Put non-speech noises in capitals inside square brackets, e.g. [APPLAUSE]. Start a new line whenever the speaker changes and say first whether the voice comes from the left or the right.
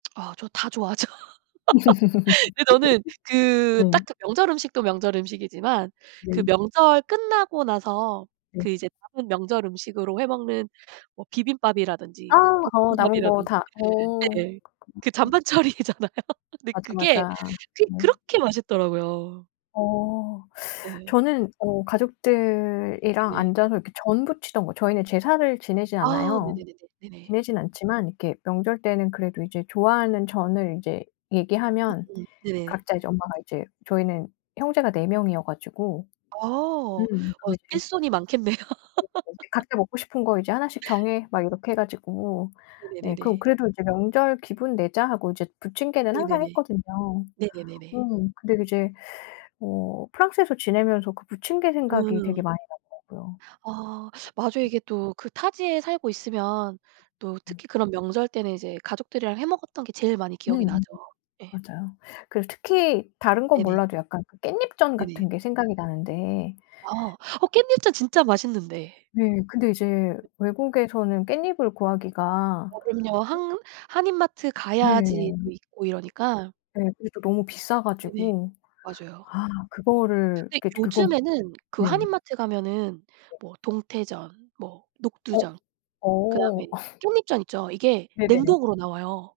right: 아 저 다 좋아하죠. [LAUGHS] 근데 저는
left: [LAUGHS]
right: 그
left: 네.
right: 딱 그 명절 음식도 명절 음식이지만 그
left: 네.
right: 명절 끝나고 나서
left: 네.
right: 그 이제 남은 명절 음식으로 해 먹는 뭐
left: 아.
right: 비빔밥이라든지
left: 어 남은 거
right: 볶음밥이라든지
left: 다 어.
right: 네네. 그
left: [UNINTELLIGIBLE]
right: 잔반 처리잖아요. 근데
left: 맞아,
right: 그게,
left: 맞아.
right: 그게
left: 음.
right: 그렇게 맛있더라고요.
left: 어.
right: 네.
left: 저는 어 가족들이랑
right: 네네.
left: 앉아서 이렇게 전 붙이던 거 저희는 제사를 지내지
right: 아.
left: 않아요.
right: 네네네네. 네네.
left: 지내진 않지만 이렇게 명절 때는 그래도 이제 좋아하는 전을 이제 얘기하면
right: 으음 네네.
left: 각자 이제 엄마가 이제 저희는 형제가 4 명이어가지고
right: 아. 어
left: 음 그게 제일
right: 일손이 많겠네요.
left: [UNINTELLIGIBLE]
right: [LAUGHS]
left: "각자 먹고 싶은 거 이제 1씩 정해." 막 이렇게 해 가지고 네. 그
right: 네네네네.
left: 그래도 이제 "명절 기분 내자."하고 이제 부침개는 항상
right: 네네네.
left: 했거든요.
right: 네네네네.
left: 음. 근데 이제 어 프랑스에서 지내면서 그 부침개 생각이 되게
right: 음.
left: 많이 나더라고요.
right: 아. 맞아요 이게 또 그 타지에 살고 있으면 또
left: 음.
right: 특히 그런 명절 때는 이제 가족들이랑 해 먹었던 게 제일 많이 기억이
left: 음.
right: 나죠. 예.
left: 맞아요. 그리고 특히 다른 건
right: 네네.
left: 몰라도 약간 깻잎전
right: 네네.
left: 같은 게 생각이 나는데
right: 아. 어 깻잎전 진짜 맛있는데.
left: 예. 근데 이제 외국에서는 깻잎을 구하기가
right: 어 그럼요.
left: 어
right: 한 한인마트
left: 네.
right: 가야지 또 있고 이러니까.
left: 네. 그게 또 너무 비싸
right: 네네.
left: 가지고
right: 맞아요.
left: 아 그거를
right: 근데
left: 그 이제 그건
right: 요즘에는 그
left: 네.
right: 한인마트 가면은 뭐 동태전, 뭐
left: 어.
right: 녹두전, 그 다음에
left: 어. [LAUGHS]
right: 깻잎전 있죠? 이게
left: 네네네.
right: 냉동으로 나와요.